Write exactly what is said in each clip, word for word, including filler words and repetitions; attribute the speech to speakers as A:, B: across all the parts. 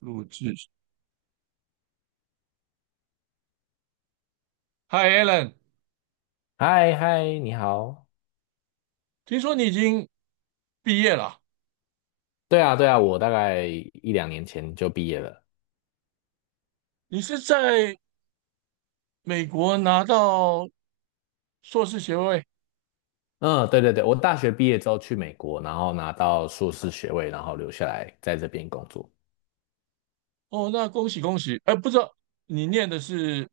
A: 录制。Hi Alan，
B: 嗨嗨，你好。
A: 听说你已经毕业了，
B: 对啊，对啊，我大概一两年前就毕业了。
A: 你是在美国拿到硕士学位。
B: 嗯，对对对，我大学毕业之后去美国，然后拿到硕士学位，然后留下来在这边工作。
A: 哦，那恭喜恭喜！哎，不知道你念的是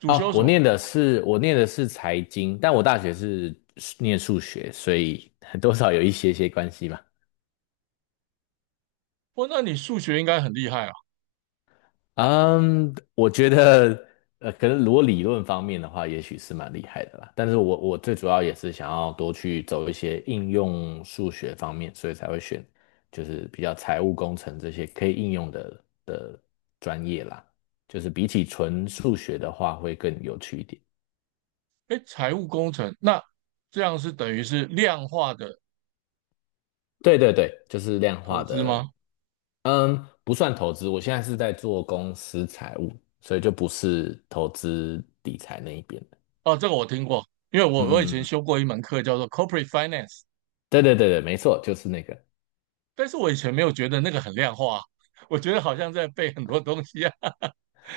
A: 主
B: 哦，
A: 修什
B: 我
A: 么？
B: 念的是我念的是财经，但我大学是念数学，所以多少有一些些关系吧。
A: 哦，那你数学应该很厉害啊。
B: 嗯，我觉得，呃，可能如果理论方面的话，也许是蛮厉害的啦。但是我我最主要也是想要多去走一些应用数学方面，所以才会选就是比较财务工程这些可以应用的的专业啦。就是比起纯数学的话，会更有趣一点。
A: 哎，财务工程，那这样是等于是量化的
B: 对对对，就是量化
A: 投资
B: 的。
A: 吗？
B: 嗯，不算投资。我现在是在做公司财务，所以就不是投资理财那一边的。
A: 哦，这个我听过，因为我
B: 嗯
A: 我以
B: 嗯嗯
A: 前
B: 嗯
A: 修过一门课叫做 Corporate Finance，
B: 对对对对，没错，就是那个。
A: 但是我以前没有觉得那个很量化啊，我觉得好像在背很多东西啊。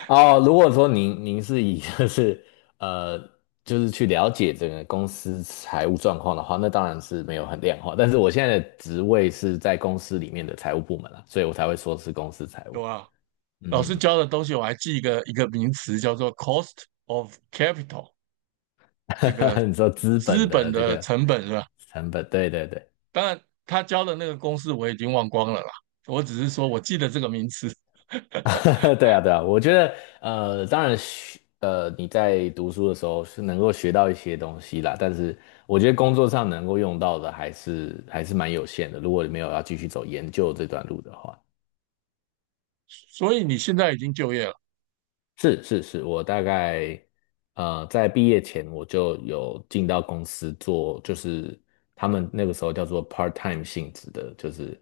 B: 哦，如果说您您是以 就是呃就是去了解整个公司财务状况的话，那当然是没有很量化。但是我现在的职位是在公司里面的财务部门啊，所以我才会说是公司财
A: 有
B: 务。
A: 啊？老
B: 嗯，
A: 师
B: 嗯
A: 教的东西，我还记一个一个名词叫做 cost of capital，这个
B: 嗯 你说资
A: 资
B: 本
A: 本
B: 的这
A: 的
B: 个
A: 成本是吧？
B: 成本，对对对。
A: 当然，他教的那个公式我已经忘光了啦，我只是说我记得这个名词。
B: 对啊，对啊，我觉得呃，当然学呃，你在读书的时候是能够学到一些东西啦，但是我觉得工作上能够用到的还是还是蛮有限的。如果你没有要继续走研究这段路的话，
A: 所以你现在已经就业了，
B: 是是是，我大概呃在毕业前我就有进到公司做，就是他们那个时候叫做 part time 性质的，就是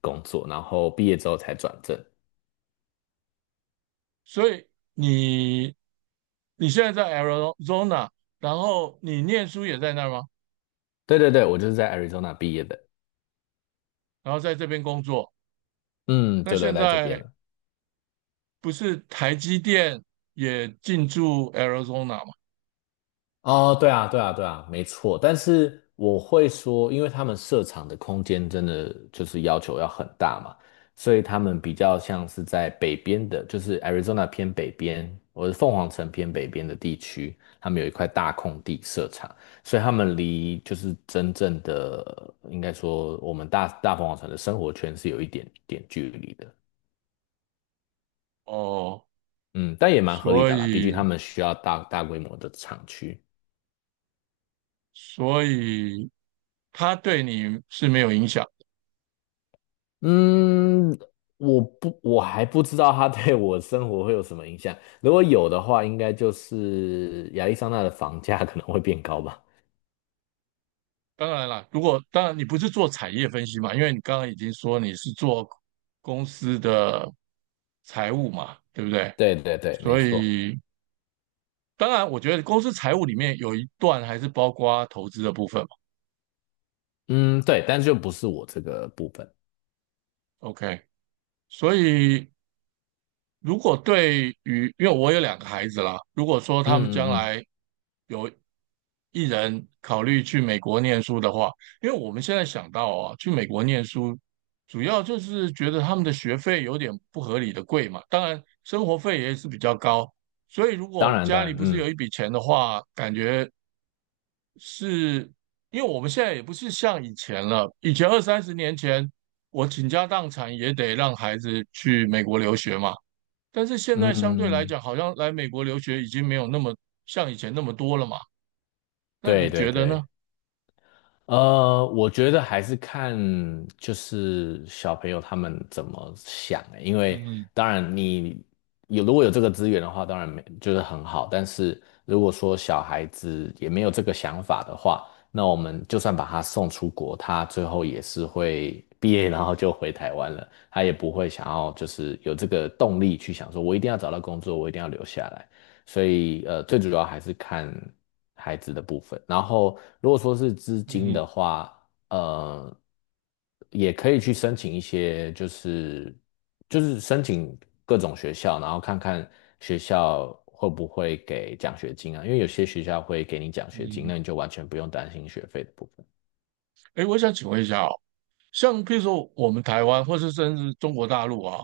B: 工作，然后毕业之后才转正。
A: 所以你你现在在 Arizona，然后你念书也在那儿吗？
B: 对对对，我就是在 Arizona 毕业的。
A: 然后在这边工作，
B: 嗯，
A: 那
B: 就留
A: 现
B: 在这边
A: 在
B: 了。
A: 不是台积电也进驻 Arizona 吗？
B: 哦，对啊，对啊，对啊，没错。但是我会说，因为他们设厂的空间真的就是要求要很大嘛，所以他们比较像是在北边的，就是 Arizona 偏北边，或者凤凰城偏北边的地区，他们有一块大空地设厂，所以他们离就是真正的，应该说我们大大凤凰城的生活圈是有一点点距离的。
A: 哦，
B: 嗯，但也蛮合理
A: 所
B: 的啦，毕竟他
A: 以
B: 们需要大大规模的厂区。
A: 所以它对你是没有影响的。
B: 嗯，我不，我还不知道它对我生活会有什么影响。如果有的话，应该就是亚利桑那的房价可能会变高吧。
A: 当然啦，如果当然你不是做产业分析嘛，因为你刚刚已经说你是做公司的财务嘛，对不对？
B: 对对对，没
A: 所
B: 错。
A: 以当然，我觉得公司财务里面有一段还是包括投资的部分嘛。
B: 嗯，对，但就不是我这个部分。
A: OK，所以如果对于因为我有两个孩子啦，如果说
B: 嗯
A: 他们
B: 嗯
A: 将
B: 嗯，
A: 来有一人考虑去美国念书的话，因为我们现在想到啊，去美国念书，主要就是觉得他们的学费有点不合理的贵嘛，当然生活费也是比较高，所以如
B: 当
A: 果
B: 然当
A: 家里
B: 然，
A: 不是有
B: 嗯
A: 一笔钱的话，感觉是因为我们现在也不是像以前了，以前二三十年前，我倾家荡产也得让孩子去美国留学嘛，但是现
B: 嗯，
A: 在相对
B: 嗯
A: 来
B: 嗯
A: 讲，好像来美国留学已经没有那么像以前那么多了嘛。那
B: 对
A: 你
B: 对
A: 觉得呢？
B: 对。呃，我觉得还是看就是小朋友他们怎么想欸，因为
A: 嗯嗯
B: 当然你有如果有这个资源的话，当然没就是很好，但是如果说小孩子也没有这个想法的话，那我们就算把他送出国，他最后也是会毕业然后就回台湾了，他也不会想要就是有这个动力去想说，我一定要找到工作，我一定要留下来。所以呃，最主要还是看孩子的部分。然后如果说是资金
A: 嗯，
B: 的话，呃，也可以去申请一些，就是就是申请各种学校，然后看看学校会不会给奖学金啊，因为有些学校会给你奖
A: 嗯
B: 学金，那
A: 嗯，
B: 你就完全不用担心学费的部分。
A: 哎，我想请问一下哦，像比如说我们台湾，或是甚至中国大陆啊，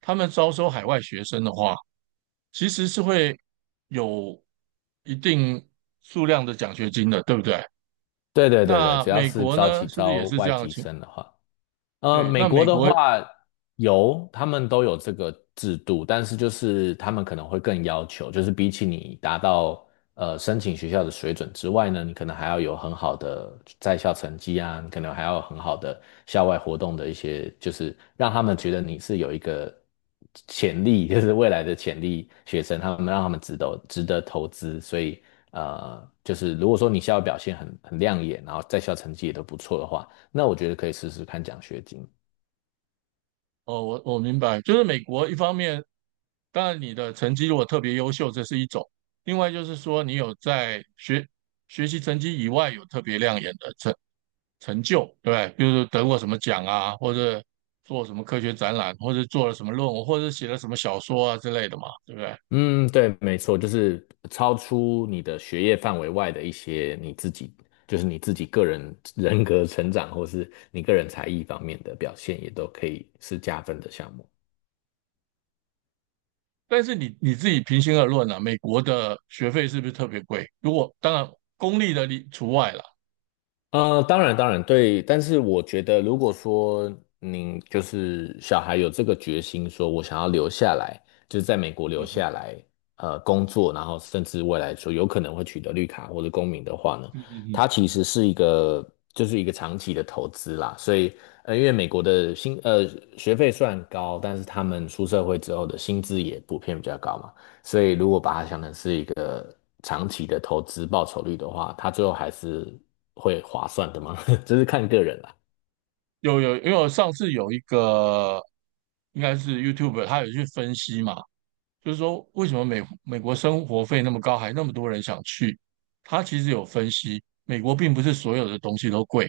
A: 他们招收海外学生的话，其实是会有一定数量的奖学金的，对不对？
B: 对对对对，
A: 那
B: 只要
A: 美
B: 是
A: 国
B: 招
A: 呢，
B: 起
A: 是不是也
B: 招
A: 是这
B: 外
A: 样的
B: 籍
A: 情？
B: 生的话。呃，
A: 对，
B: 美
A: 那
B: 国
A: 美
B: 的
A: 国，
B: 话有，他们都有这个制度，但是就是他们可能会更要求，就是比起你达到呃申请学校的水准之外呢，你可能还要有很好的在校成绩啊，你可能还要有很好的校外活动的一些，就是让他们觉得你是有一个潜力，就是未来的潜力学生，他们让他们值得值得投资，所以呃，就是如果说你校外表现很很亮眼，然后在校成绩也都不错的话。那我觉得可以试试看奖学金。
A: 哦，我我明白，就是美国一方面，当然你的成绩如果特别优秀，这是一种；另外就是说你有在学学习成绩以外有特别亮眼的成成就，对不对，比如说得过什么奖啊，或者做什么科学展览，或者做了什么论文，或者写了什么小说啊之类的嘛，对不对？
B: 嗯，对，没错，就是超出你的学业范围外的一些你自己，就是你自己个人人格成长，或是你个人才艺方面的表现，也都可以是加分的项目。
A: 但是你你自己平心而论啊，美国的学费是不是特别贵？如果当然公立的例除外了，
B: 呃，当然，当然，对，但是我觉得，如果说您就是小孩有这个决心，说我想要留下来，就是在美国留
A: 嗯哼，
B: 下来，呃，工作，然后甚至未来说有可能会取得绿卡或者公民的话呢，
A: 嗯嗯嗯，
B: 它其实是一个就是一个长期的投资啦。所以，呃，因为美国的薪呃学费虽然高，但是他们出社会之后的薪资也普遍比较高嘛。所以如果把它想成是一个长期的投资报酬率的话，它最后还是会划算的吗？这是看个人啦。
A: 有有，因为我上次有一个应该是 YouTube，他有去分析嘛，就是说为什么美美国生活费那么高，还那么多人想去？他其实有分析，美国并不是所有的东西都贵。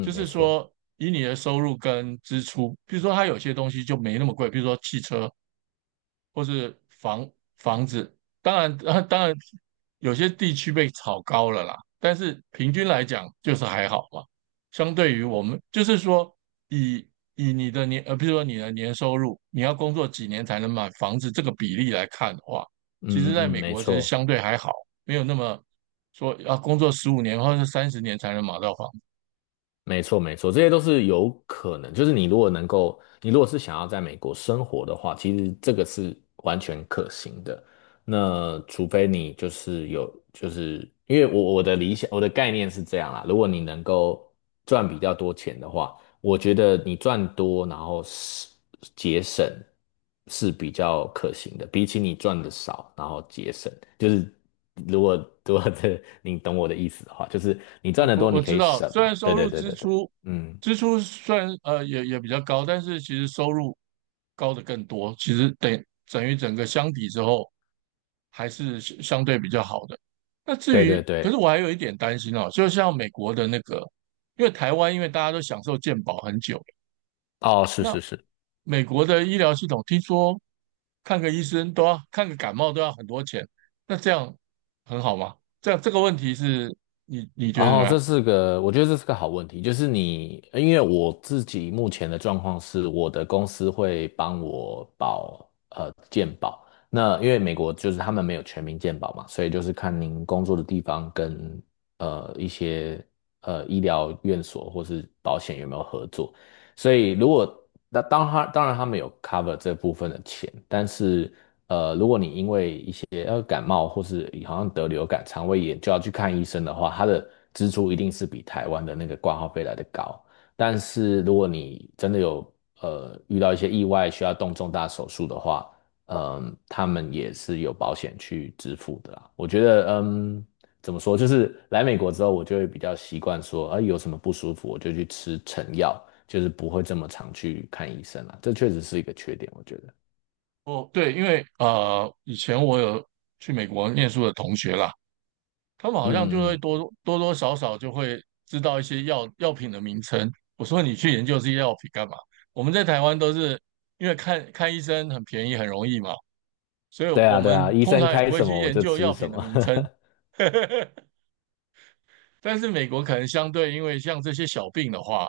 A: 就
B: 没
A: 是
B: 错，
A: 说以你的收入跟支出，比如说它有些东西就没那么贵，比如说汽车或是房房子，当然，啊当然有些地区被炒高了啦，但是平均来讲就是还好嘛。相对于我们，就是说以以你的年呃，比如说你的年收入，你要工作几年才能买房子这个比例来看的话，其实
B: 嗯嗯
A: 在
B: 嗯，
A: 美
B: 没
A: 国其实
B: 错，
A: 相对还好，没有那么说要工作十五年或者三十年才能买到房
B: 没错，没错，这些都是有可能。就是你如果能够，你如果是想要在美国生活的话，其实这个是完全可行的。那除非你就是有，就是因为我我的理想，我的概念是这样啦。如果你能够赚比较多钱的话，我觉得你赚多，然后是节省是比较可行的，比起你赚的少，然后节省，就是如果如果这你懂我的意思的话，就是你赚
A: 我
B: 的
A: 我
B: 多，你
A: 我
B: 可
A: 知
B: 以
A: 道，
B: 省
A: 虽然
B: 嘛。对
A: 收
B: 对
A: 入
B: 对
A: 支
B: 对对，
A: 出
B: 嗯，
A: 支出虽然呃也也比较高，但是其实收入高的更多，其实等等于整个相比之后还是相相对比较好的。那至
B: 对对
A: 于，
B: 对，
A: 可是我还有一点担心哦，就像美国的那个，因为台湾因为大家都享受健保很久了。
B: 哦，是
A: 那
B: 是是。
A: 美国的医疗系统听说看个医生都要看个感冒都要很多钱，那这样很好吗？这样这个问题是你你觉
B: 然
A: 得怎么
B: 后这
A: 样？
B: 是个，我觉得这是个好问题。就是你，因为我自己目前的状况是，我的公司会帮我保呃健保。那因为美国就是他们没有全民健保嘛，所以就是看您工作的地方跟呃一些呃医疗院所或是保险有没有合作。所以如果那当他当然他们有 cover 这部分的钱，但是一些呃感冒或是好像得流感、肠胃炎就要去看医生的话，他的支出一定是比台湾的那个挂号费来的高。但是如果你真的有呃遇到一些意外需要动重大手术的话，嗯，他们也是有保险去支付的啦。我觉得嗯。怎么说？就是来美国之后，我就会比较习惯说，啊，有什么不舒服我就去吃成药，就是不会这么常去看医生了。这确实是一个缺点，我觉得。嗯
A: 哦，对，因为呃，以前我有去美国念书的同学啦，他们
B: 嗯
A: 好像就会
B: 嗯
A: 多多多少少就会知道一些药药品的名称。我说你去研究这些药品干嘛？我们在台湾都是因为看看医生很便宜很容易嘛，所以
B: 对
A: 我
B: 啊，对啊，
A: 们
B: 医
A: 通
B: 生
A: 常也
B: 开
A: 不会
B: 什
A: 去
B: 么我
A: 研
B: 就
A: 究
B: 吃
A: 药
B: 什
A: 品的
B: 么。
A: 名称。但是美国可能相对，因为像这些小病的话，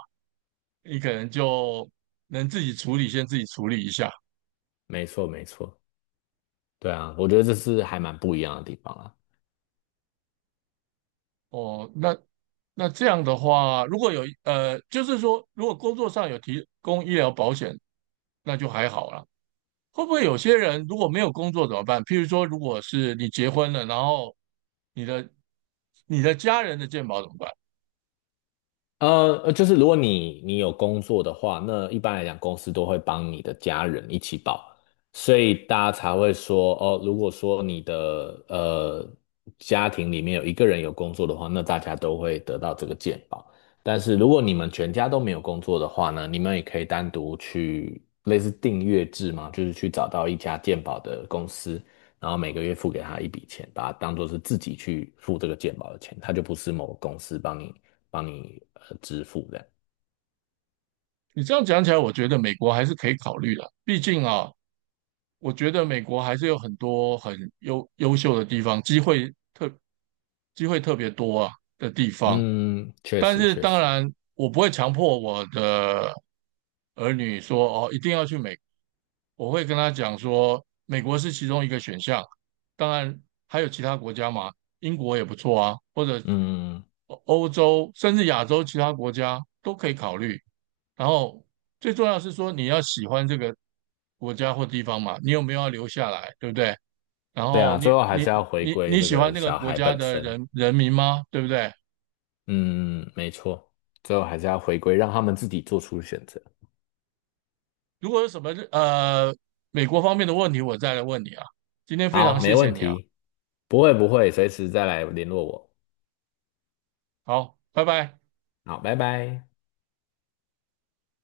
A: 你可能就能自己处理，先自己处理一下。
B: 没错，没错，对啊，我觉得这是还蛮不一样的地方啊。
A: 哦，那那这样的话，如果有呃，就是说，如果工作上有提供医疗保险，那就还好啦。会不会有些人如果没有工作怎么办？譬如说，如果是你结婚了，然后你的你的家人的健保怎么办？
B: 呃，呃就是如果你你有工作的话，那一般来讲，公司都会帮你的家人一起保，所以大家才会说，哦，如果说你的呃家庭里面有一个人有工作的话，那大家都会得到这个健保。但是如果你们全家都没有工作的话呢，你们也可以单独去类似订阅制嘛，就是去找到一家健保的公司，然后每个月付给他一笔钱，把它当做是自己去付这个健保的钱，他就不是某个公司帮你。帮你呃支付的。
A: 你这样讲起来，我觉得美国还是可以考虑的。毕竟啊，我觉得美国还是有很多很优优秀的地方，机会特机会特别多啊的地方。
B: 嗯，确
A: 但
B: 实
A: 是
B: 确
A: 当
B: 实，
A: 然，我不会强迫我的儿女说哦，一定要去美国。我会跟他讲说，美国是其中一个选项，当然还有其他国家嘛，英国也不错啊，或者
B: 嗯，
A: 欧欧洲甚至亚洲其他国家都可以考虑。然后最重要是说，你要喜欢这个国家或地方嘛，你有没有要留下来，对不对？然
B: 对
A: 后
B: 啊，最
A: 你
B: 后还
A: 你
B: 是要回
A: 你
B: 归
A: 你
B: 这
A: 喜欢
B: 个
A: 那个
B: 小
A: 国
B: 孩
A: 家
B: 本
A: 的
B: 身。
A: 人人民吗？对不对？
B: 嗯，没错，最后还是要回归，让他们自己做出选择。
A: 如果有什么呃美国方面的问题，我再来问你啊。今天非
B: 好，
A: 常
B: 没
A: 谢谢
B: 问
A: 你啊，
B: 题，不会不会，随时再来联络我。
A: 好，拜拜。
B: 好，拜拜。